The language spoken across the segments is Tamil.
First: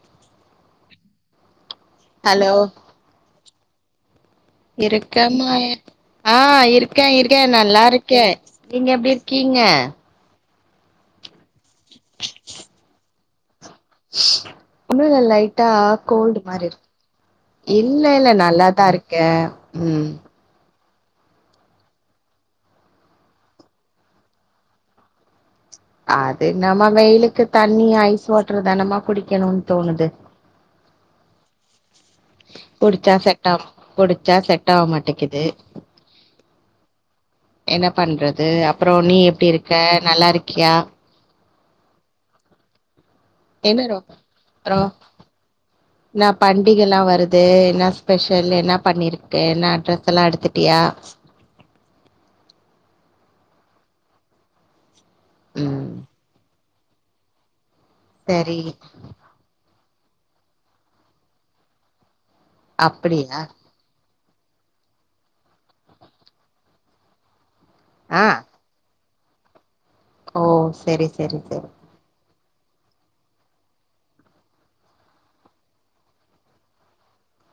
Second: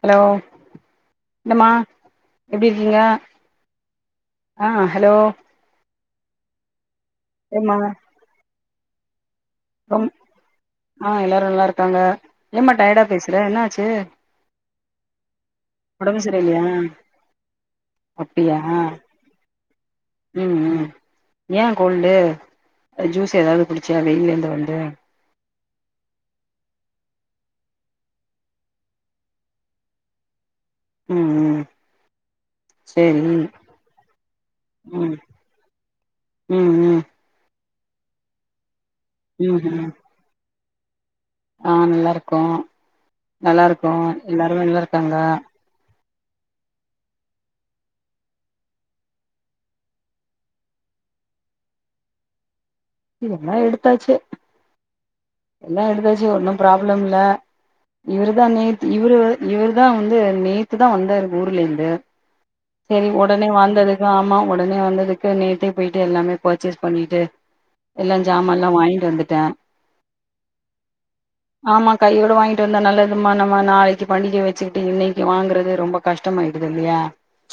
ஹலோ என்னம்மா ஹலோ எப்டி இருக்கீங்க ஆ ஹலோ இருக்கேன்மா ஏன் ஆ இருக்கேன் இருக் இருக்கேன் ஏம்மா நல்லா இருக்கேன் நீங்க எப்டி இருக்கீங்க ரொம் ஆ எல்லாரு நல்லா இருக்காங்க ஏமா டயடா பேசுறே என்ன ஆச்சு ஒன்னுயில்லை லைட்டா ஒடம்பு கோல்டு சரியில்லையா மாரி இருக் இல்ல இல்ல அப்டியா நல்லாதா இருக்கேன் ம் ம் ம் ஏன் கோல்டு ஜூஸ் ஏதாவது குடிச்சியா வெயிலேருந்து வந்து அது என்னமோ வெயிலுக்கு தண்ணி ஐஸ் வாட்டரு தானமா குடிக்கணும்னு தோணுது ம் ம் குடிச்சா சேரி ம் செட்டாகும் குடிச்சா செட் ஆக மாட்டுங்குது ம் ம் என்ன பண்றது அப்புரோ நீ எப்டி ம் இருக்க ம் நல்லா இருக்கியா ஆ நல்லா இருக்கோ நல்லா என்ன இருக்கோ ரோ எல்லாருமே நல்லா இருக்காங்க ன்னா பண்டிகைலா வருது என்ன ஸ்பெஷல் என்ன பண்ணியிருக்க என்னா ட்ரெஸ் எல்லா எடுத்துட்டியா எல்லா எடுத்தாச்சு எல்லா ம் எடுத்தாச்சு ஒன்னு ப்ராப்ளம் இல்ல இவரு தா சரி நேத்து இவரு இவரு தா வந்து நேத்துதா வந்தாரு ஊர்ல இருந்து செரி அப்படியா ஒடனே வந்ததுக்கு ஆமா ஒடனே வந்ததுக்கு நேத்தே போயிட்டு எல்லாமே பர்ச்சேஸ் பண்ணிட்டு எல்லா ஆ ஜாமான்லா வாய்ன்ட்டு வந்துட்டேன் ஓ செரி செரி செரி கையோட வாங்கிட்டு வந்தா நல்லது மா நம்ம நாளைக்கு பண்டிகை வச்சுக்கிட்டு இன்னைக்கு வாங்கறது ரொம்ப கஷ்டமாயிடுது இல்லையா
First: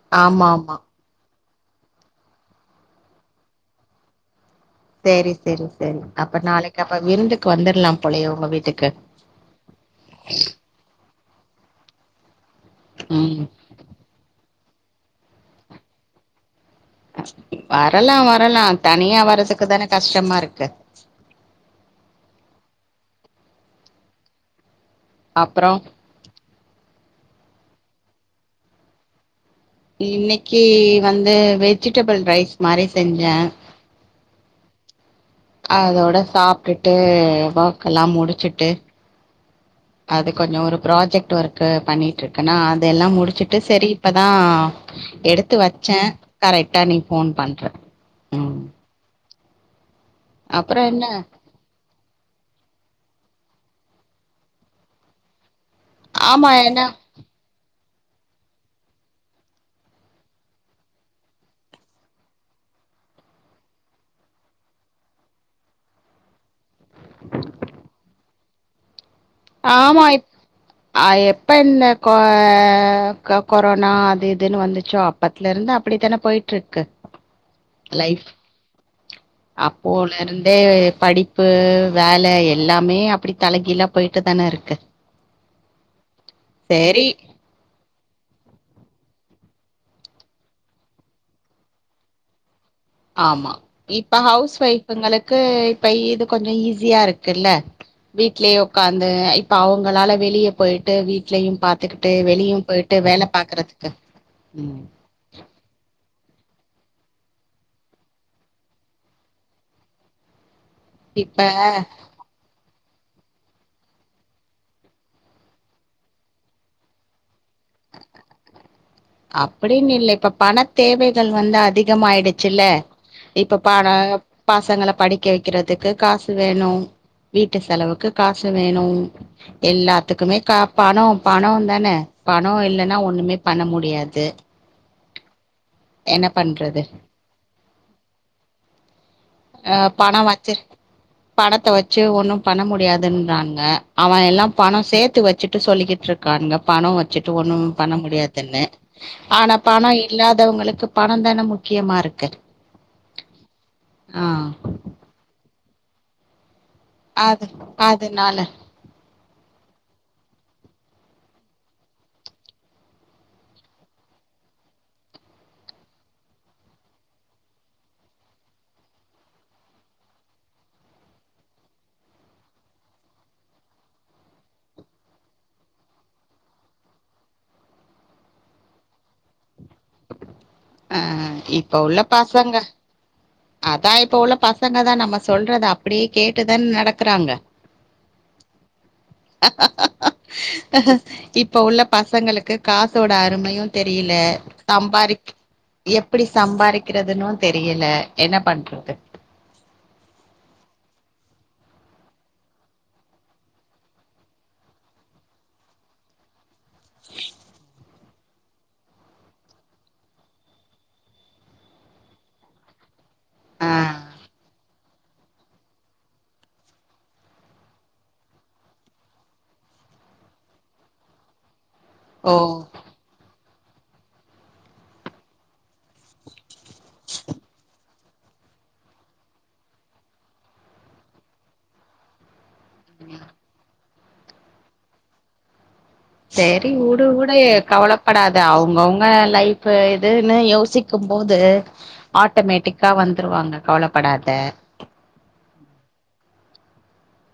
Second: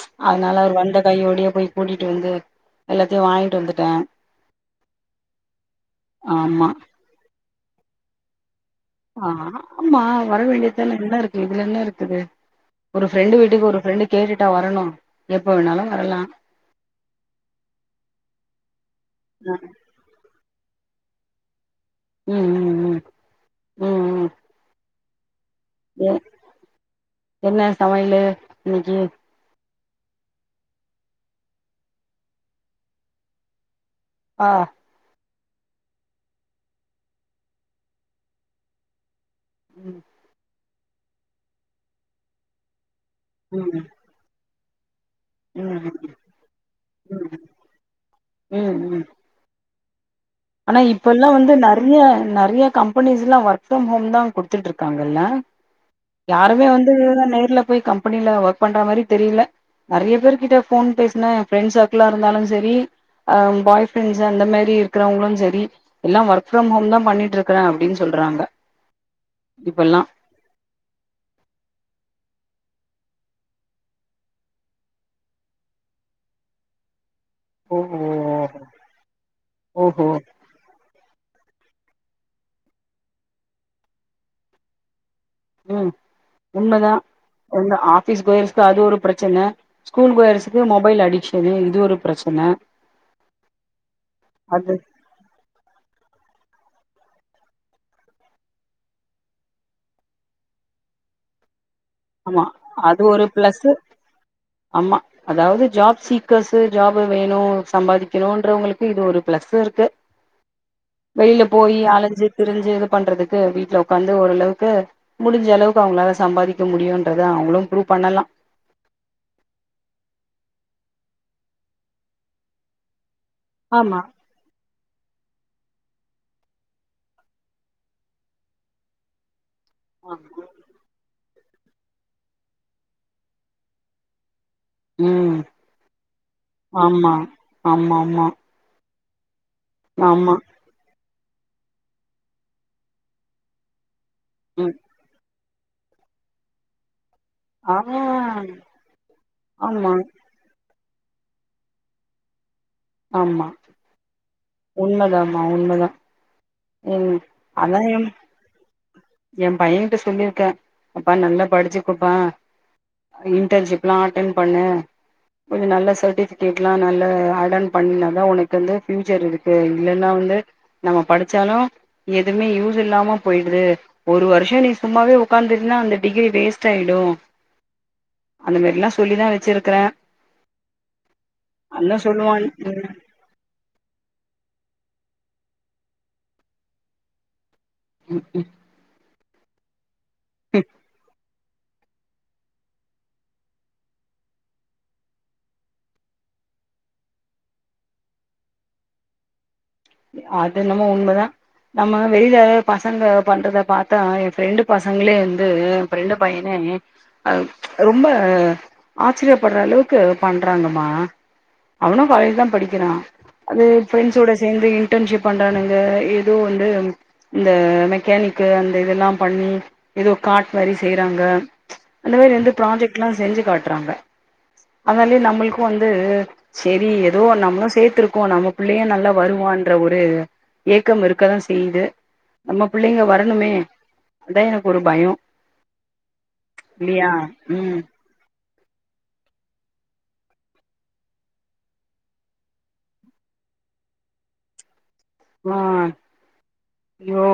ச்சு ஆமா அதனால ஆமா அவர் வந்த கையோடயே போய் கூட்டிட்டு வந்து எல்லாத்தையு வாங்கிட்டு வந்துட்டேன் செரி செரி செரி அப்ப ஆமா நாளைக்கு அப்ப விருந்துக்கு வந்துரலா போலேயே உங்க வீட்டுக்கு ஆ ஆ அம்மா வர வேண்டியதானே என்ன இருக்குது இதுல என்ன இருக்குது ஒரு ஃப்ரெண்டு ம் வீட்டுக்கு ஒரு ஃப்ரெண்டு கேட்டுட்டா வரணு எப்ப வேணாலு வரலா வரலா வரலா தனியா அ வரதுக்கு தானே கஷ்டமா இருக்கு ம் ம் ம் ம் ம் அப்றோ எ என்ன சமையலு இன்னைக்கி இன்னைக்கி வந்து வெஜிடபிள் ரைஸ் மாரி செஞ்சே ஆ அதோட சாப்டுட்டு வாக்ல்லா முடிச்சுட்டு ம் அது கொஞ்சோ ஒரு ப்ராஜெக்ட் ஒர்க்க்கு பண்ணிட்டு இருக்கனா அதெல்லா முடிச்சுட்டு ம் சரி இப்பதா எடுத்து ம் வச்சே கரெக்டா நீ ஃபோன் பன்ற ம் அப்புறோ ஆனா என்ன இப்பெல்லா வந்து நெறைய நெறைய கம்பெனிஸ்லா ஒர்க் ஃப்ரம் ஹோம் தா குடுத்துட்ருக்காங்கல்ல ஆமா யாருமே என்ன வந்து இதுதா நேர்ல போயி கம்பெனில ஒர்க் பண்ற மாரி தெரில நெறைய பேர் கிட்ட போன் பேசுன எ ஃப்ரெண்ட் சர்க்லா இருந்தாலு சரி அ பாய் ஃப்ரெண்ட்ஸ் அந்த மாரி இருக் றவ்ங்ளும் சரி எல்லா ஒர்க் ஃபிரம் ஹோம் தா பண்ணிட்டு இருக்றே அப்டின் சொல்றாங்க இப்பல்லா ஆமா இப் அ எப்ப இந்த கொ கொரோனா அது இதுனு வந்துச்சோ அப் அப்பத்துல இருந்து அப்டித்தானே போயிட்ருக்கு ஓஹோ லைஃப் ஓஹோ அப்போலருந் ந்தே படிப்பு, வேல எல்லாமே அப்டி தலகிழா போயிட்டு தான இருக்கு ம் உண்மதா சேரி ஒன்னு ஆஃபிஸ் கோயர்ஸ்க் அது ஒரு பிரச்சன ஸ்கூல் கோயர்ஸ்க்கு மொபைல் அடிக்ஷனு இது ஒரு பிரச்சன ஆமா இப்ப ஹவுஸ் அது ஒய்ஃப்ங்களுக்கு இப்ப இது கொஞ்சோ ஈஸியா இருக்குல்ல வீட்லேயே உட்காந்து இப்ப அவுங்களால வெளிய போயிட்டு வீட்லயும் பாத் துக்கிட்டு ஆமா வெளியும் போயிட்டு அது வேல பாக்கறத்துக்கு அதாவ்து ஜாப் சீக்கர்ஸ்சு ஜாப்பு வேணு சம்பாதிக்கணூன்றவ்ங்களுக்கு இது ஒரு பிளஸ்சு இருக்கு வெளில இப்ப போயி அலைஞ்சு திரிஞ்சு இது பண்றதுக்கு வீட்ல ஒட்காந்து ஓரளவுக்கு முடிஞ்ச அளவுக்கு அவங்ளால சம்பாதிக் க முடியுன்றத அவங்ளு ப்ரூ பண்ணலா அப்டின்னு இல்ல இப்ப பணத் தேவைகள் வந்து அதிகமாயிடுச்சுல இப்ப பாட ஆமா பசங்கள படிக்க வைக்கிறதுக்கு காசு வேணு வீட்டு செலவுக்கு காசு வேணு எல்லாத்துக்குமே கா பணொ பணொ தானே பணொ இல்லைன்னா ஒண்ணுமே பண்ண மு டியாது ம் பண்றது ஆம்மா ஆமாம்மா அ பணோ வச்சிர் பணத்த வச்சு ஒன்னு பண்ண முடியாதுன்றான்ங்க அவ எல்லா ம் பணோ சேத்து வச்சுட்டு சொல்லிக்கிட்டு இருக்கான்ங்க பணம் வ ச்சிட்டு ஒண்ணும் ஆ பண்ண முடியாதுன்னு ஆனா பணோ ஆமா இல்லாதவங்களுக்கு பணந் தான முக்கியமா இருக்கு ஆம்மா ஆ உண்மதாமா உண்மதா ம் அது அதாயம் அதனால எம் பையன்ட்ட சொல்லிருக்கே அப்பா நல்லா படுச்சுகொப்பா இன்டர்ன்ஷிப்லா அட்டன் பண்ணு கொஞ்சோ நல்லா சர்டிஃபிகேட்லா நல்ல அடன் பண்ணாதா உனக்கு வந்து ஃபியூச்சர் இருக்கு இல்லன்னா வந்து நம்ம படிச்சாலு எதுமே யூஸ் இல்லாம போயிடுது ஒரு வருஷோ நீ சும்மாவே உக்காந்தின்னா அந்த டிகிரி வேஸ்ட் ஆயிடு அந்த மாரிலா சொல்லிதா வெச்சிருக்குற அ இப்ப உள்ள பசங்க ம் அதா இப்ப உள்ள பசங்க தா நம்ம சொல்றத அப்டியே கேட்டுதானே நடக்குறாங்க ஹு ம் இப் ப்ப உள்ள பசங்களுக்கு காசோட அருமையு தெரியில சம்பாரிக் எப்பிடி சம்பாரிக்கிறதுன்னு தெரியல என்ன பண்றது அதென்னமோ உண்மதா நம்ம வெளில பசங்க பண்றத பாத்தா என் ஃப்ரெண்டு பசங்ளே வந்து ஃப்ரெண்டு பையனே அ ரொம்ப ஆச்சிரியப்பட்ற அளவுக்கு பண்றாங்கமா அவனு காலேஜ்தா படிக்கிறா அது ஆ ஃப்ரெண்ஸோட சேந்து து இன்டர்ன்ஷிப் பண்றானுங்க எதோ வந்து இந்த மெக்கானிக்கு அந்த இதெல்லா பண்ணி எதோ காட் மாரி செய்றாங்க அதவே ஓ நிண்டு ப்ராஜெக்ட்லா செஞ்சு காட்றாங்க அதனாலே நம்முள்க்கு வந்து செரி ஏதோ நம்ளு சேத்துருக்கோ நம்ம புள்ளயு நல்லா வரு வான்ற ஒரு ஏக்கம் இருக்கதா செய்து நம்ம பிள்ளைங்க வரணுமே அதா எனக்கு ஒரு பயோ சேரி உடு இல்லையா உடு ம் கவலப் படாத அவ்ங்கவுங்க லைஃபு இதுன்னு யோசிக்கும் போது ஆட்டோமேட்டிக்கா வந்துருவாங்க கவலப்படாத மா யோ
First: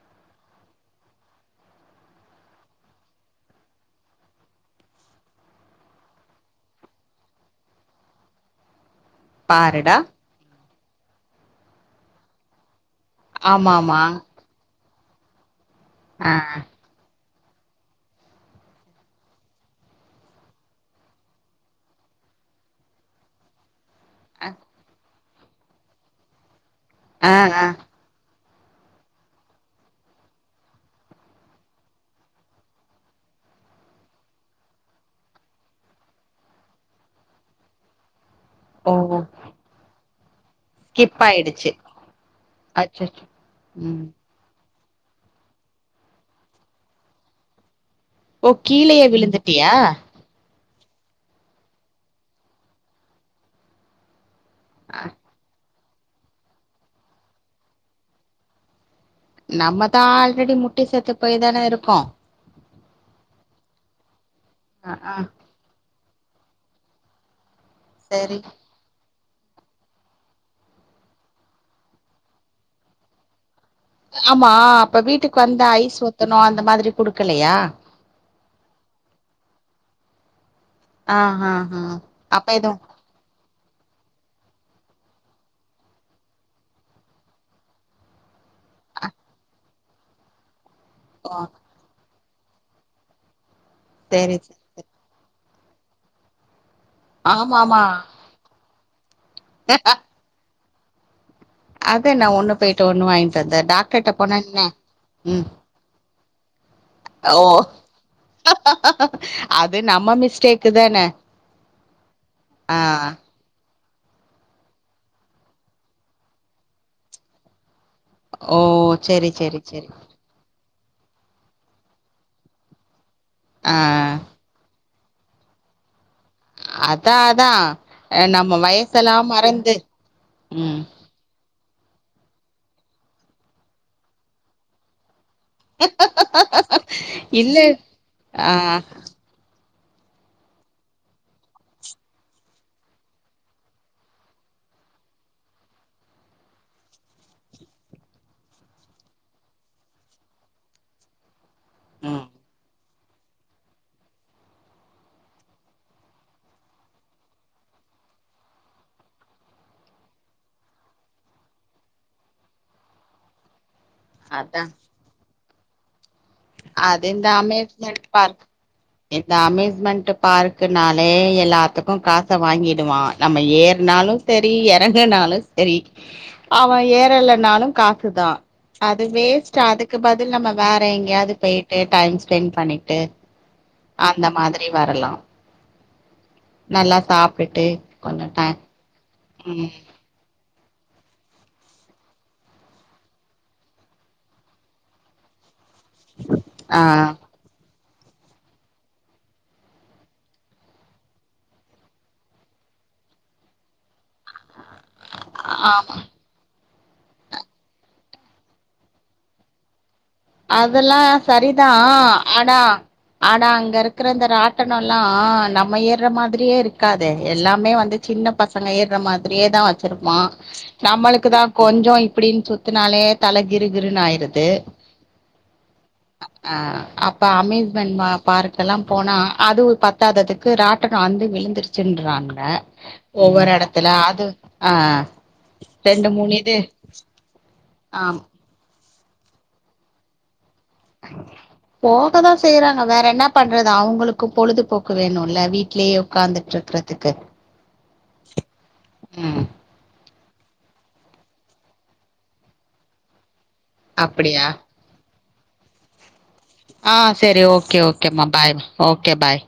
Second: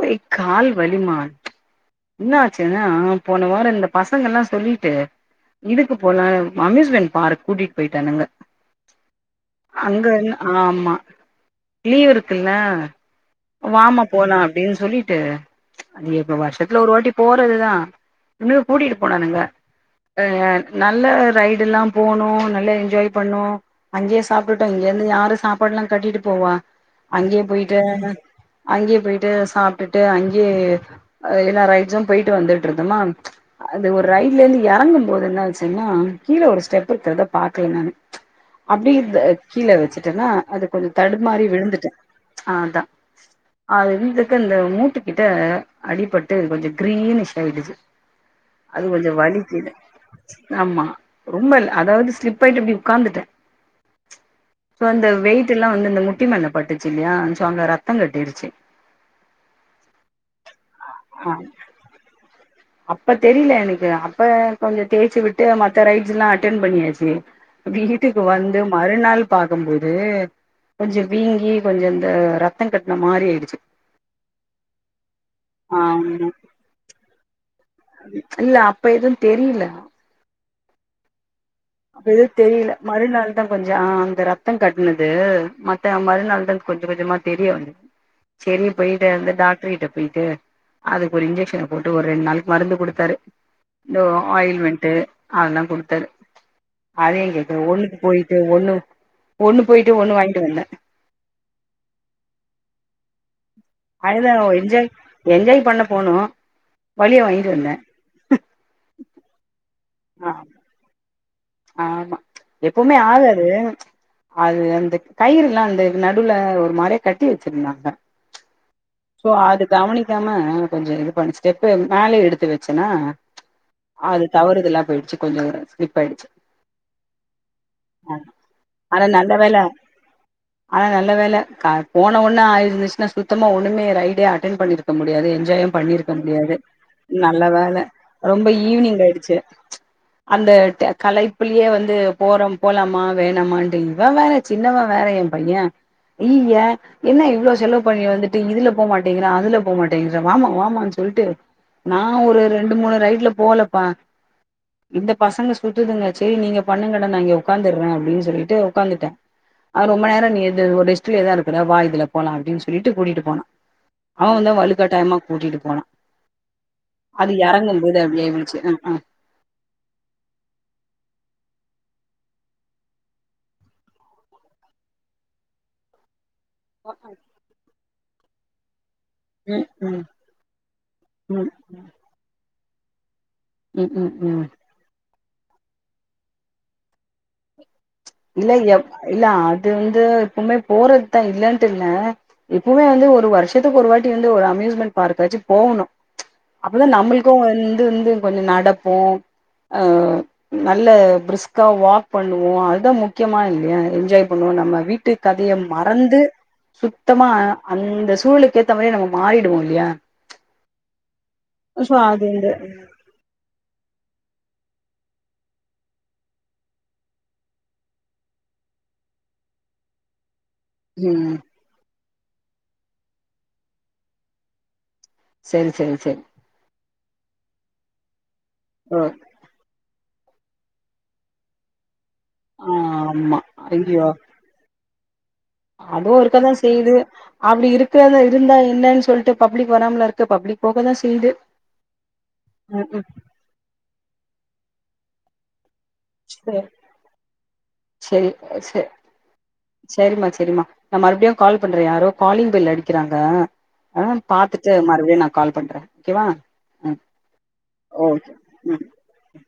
ஒரே கால் வலிமா என்னாச்சுனா போன வாரோ இந்த பசங்கெல்லா சொல்லீட்டு இதுக்கு போலம் அம்யூஸ்மெண்ட் பார்க் கூட்டிட்டு போய்ட்டானுங்க பாருடா ஹங்கன் ஆமா லீவ் இருக்குல்ல ஆமா ஆமா வாமா போலா அப்டின்னு சொல்லிட்டு இது ஆ இப்ப வருஷத்துல ஒரு வாட்டி போறதுதா ன்னு கூட்டிட்டு போனானுங்க ஆ நல்ல ரைடுலா போனு நல்லா என்ஜாய் பண்ணு அங்கே சாப்டுட்டோ இங்கிருந்து யாரு சாப்பாடுலா கட்டிட்டு போவா ஆ அங்கே ஆ போய்ட்டு அங்கே போய்ட்டு சாப்டுட்டு அங்கே எல்லா ரைட்ஸு போய்ட்டு வந்துட்டுருந்தமா அது ஒரு ரைட்ல இருந்து எறங்கும் போது என்னாச்சுன்னா கீழ ஒரு ஸ்டெப் இருக்றத பாக்ல நானு து அப்டி ஓ இந்த கீழ வெச்சுட்டனா அது கொஞ்சோ ஸ்கிப் தடுமாறி ஆயிடுச்சு விழுந்துட் டு ஆ அதா அச்சச்சோ அது ம் வீட்ல கு இந்த மூட்டு கிட்ட அடிபட்டு கொஞ்ச கிரீனிஷ் ஆயிடுச்சு ஓ அது கீழயே கொஞ்சோ வலிக்குது விழுந்துட்டியா ஆமா ரொம்ப இல் அதாவது ஸ்லிப் ஆயிட்டு அப்டி உக்காந்துட்டே சோ இந்த வெயிட் எல்லா வந்து இந்த முட்டி மேல பட்டுச்சு இல்லயா சோ அங்க ரத்தங் கட்டிருச்சு நம்மதா ஆல்ரெடி முட்டி செத்து ஆ போய் தானே இருக்கோ அப்ப தெரியல எனக்கு அப்ப கொஞ்சோ ஆ ஆ தேய்ச்சு விட்டு மத்த ரைட்ஸ் எல்லா அட்டென் பண்ணியாச்சு வீட்டுக்கு சரி வந்து மறுநாள் பாக்கம்போது கொஞ்ச வீங்கி கொஞ்ச இந்த ரத்த கட்ன மாறி ஆயிடுச்சு ஆமா அப்ப வீட்டுக்கு வந்தா ஆ ஐஸ் ஒத்தடோ அந்த மாரி குடுக்கலையா இல்ல அப்ப எதுன் தெரில அ ஹா அப்ப எது தெரில மறுநாள் ரத்தோ கொஞ்சோ அந்த ரத்தோ கட்னது மத்த மறுநாள் தா கொஞ்ச கொஞ்சமா தெரிய வந்தது செரி போயிட்டு வந்து டாக்டர் கிட்ட போயிட்டு அதுக்கு ஒரு ஓ இன்ஜெக்ஷன போட்டு ஒரு ரெண்டு நாளுக் மருந்து குடுத்தாரு இந்த சரி ஆயில் சரி சரி மென்ட்டு அதல்லா குடுத்தரு அத ஏங்கேக்ற ஆமா ஆமா ஒண்ணுக்கு போயிட்டு ஒண்ணு ஒண்ணு போயிட்டு ஒண்ணு வாங்கிட்டு வந்த அதா நா ஒண்ணு போய்ட்டு ஒண்ணு வாயின்ட்டு வந்த டாக் அதுதா ஒ என்ஜாய் என்ஜாய் பண்ண போனோ வலிய ஓ வாங்கிட்டு வந்த அது நம்ம ஆ மிஸ்டேக்கு தானே ஆமா எப்பமே ஆள் அது அந்த கயிறுல்லா அந்த நடுல ஒரு மாரியே கட்டி வச்சிருந்தாங்க ஓ சோ சரி சரி அது சரி கவனி நிக்காம கொஞ்சோ இது பண்ணி ஸ்டெப்பு மேல எடுத்து வச்சன்னா ஆ அது தவறுதலா போயிடுச்சு கொஞ்சோ ஸ்லிப் ஆயிடுச்சு அதா அதா நம்ம வயசு ஆனா எல்லா நல்ல வேல மறந்து உம் ஆனா நல்ல வேல கார் போன ஒன்னே ஆயிருந்துச்சுன்னா சுத்தமா ஒண்ணுமே ரைடே அட்டன் பண்ணிருக்க முடியாது என்ஜாயு பண்ணிருக்க முடியாது நல்ல இல்ல வேல ரொம்ப ஆ ஈவினிங் ஆயிடுச்சு அந்த ட கலை ப்புள்ளியே வந்து போறோம் போலாமா வேணாமான்ட்டு இவன் வேற சின்னவன் வேற என் பையன் அயிய என்ன இவ்ள செலவு பண்ணி வந்துட்டு இதுல போ மாட்டேங்கற அதுல போ மாட்டேங்கற வாம வாமான்னு சொல்டு நா ம் ஒரு ரெண்டு மூணு ரைட்ல போலப்பா இந்த பசங்க சுத்துதுங்க செரி நீங்க பண்ணுங்கடா நா இங்க ஒக்காந்துற அப்டின்னு சொல்லிட்டு ஒக்காந்துட்ட அது ரொம்ப நேரோ நீங்க எது ஒரு ரெஸ்ட்லே தா இருக்கறா வா இதுல போலா அப்டின்னு சொல்லிட்டு கூடிட்டு போனா அவன் வந்த அதா வலுக்கட்டாயமா கூடிட்டு போனா இந்த அது இறங்கு போது அம்யூஸ்மெண்ட் அப்டியே பார்க் இந்துச்சு அ அ இந்த அம்யூஸ்மெண்ட்டு பார்க்குனாலே எல்லாத்துக்கு காச வாங்கிடுவா நம்ம ஏர்னாலு செரி இறங்கனாலு செரி அவன் ஏறலனாலு காசுதா அது வேஸ்டு ம் அதுக்கு ம் பதில் நம்ம வேற எங்கேயாது ம் போயிட்டு டைம் ஸ்பெண்ட் பண்ணிட்டு ம் ம் அந்த ம் மாதிரி வரலா நல்லா சாப்டுட்டு இல்ல எப் இல்ல அது வந்து எப்புமே போறது தா இல்லன்ட்டு இல்ல எப்புமே வந்து ஒரு வருஷத்துக்கு ஒரு வாட்டி வந்து ஒரு அம்யூஸ்மெண்டட் பார்க்காச்சு போகணு ஆ அப்பதா நம்மளுக்கு வந்து வந்து கொஞ்சோ நடப்போ அ நல்ல பிரிஸ்க்கா வாக் பண்ணுவோ அது அதா முக்கியமா இல்லையா என்ஜாய் பண்ணுவோ நம்ம வீட்டு கதைய ஆமா மறந்து சுத்தமா அந்த சூலுக்கு ஏத்த மாறி நம்ம மாறிடுவோ இல்யா அதெல்லா சரிதா அது வந்து ஆனா ஆனா அங்க இருக்கற இந்த ராட்டினோல்லா நம்ம ஏற மாதிரியே இருக்காதே எல்லாமே வந்து சின்ன பசங்க எர்ற மாதிரியேதா வச்சிருப்பா நம்மளுக்கு ம் தா கொஞ்சோ இப்டின்னு சுத்துனாலே தல கிருகிருன்னு ஆயிருது செரி செரி செரி அ அப்ப அம்யூஸ்மெண்ட் பார்க் எல்லா ஓ போனா அதுவு பத்தாததுக்கு ராட்டனோ அருந்து விழுந்திருச்சுன்றாங்க அ ஆமா ஒவ்வொரு எடத்துல அது ஆ ரெண்டு அதுவும் மூணு இருக்கதா இது செய்யுது அப்படி இருக்கிறத ஆம் இருந்தா என்னன்னு சொல்ட்டு பப்ளிக் வராமலா இருக்கு பப்ளிக் போகதா செய்யுது போகதா செய்யுறாங்க ம் வேற ம் என்னப் பண்றது அவுங்களுக்கும் பொழுதுபோக்கு வேணும்ல்ல வீட்லயே உக்காந்துட்டு செரி இருக்கறதுக்கு உம் சரிமா சரிமா நா மறுபடியும் கால் பண்றேன் யாரோ காலிங் பெல் அடிக்கிறாங்க அ அப்படியா பாத்துட்டு மறுபடியும் நா கால் பண்றேன் ஓகேவா ஆ ம் சரி ஓகே ஓகேம்மா ஓகே பாய் ம் ஓகே பாய்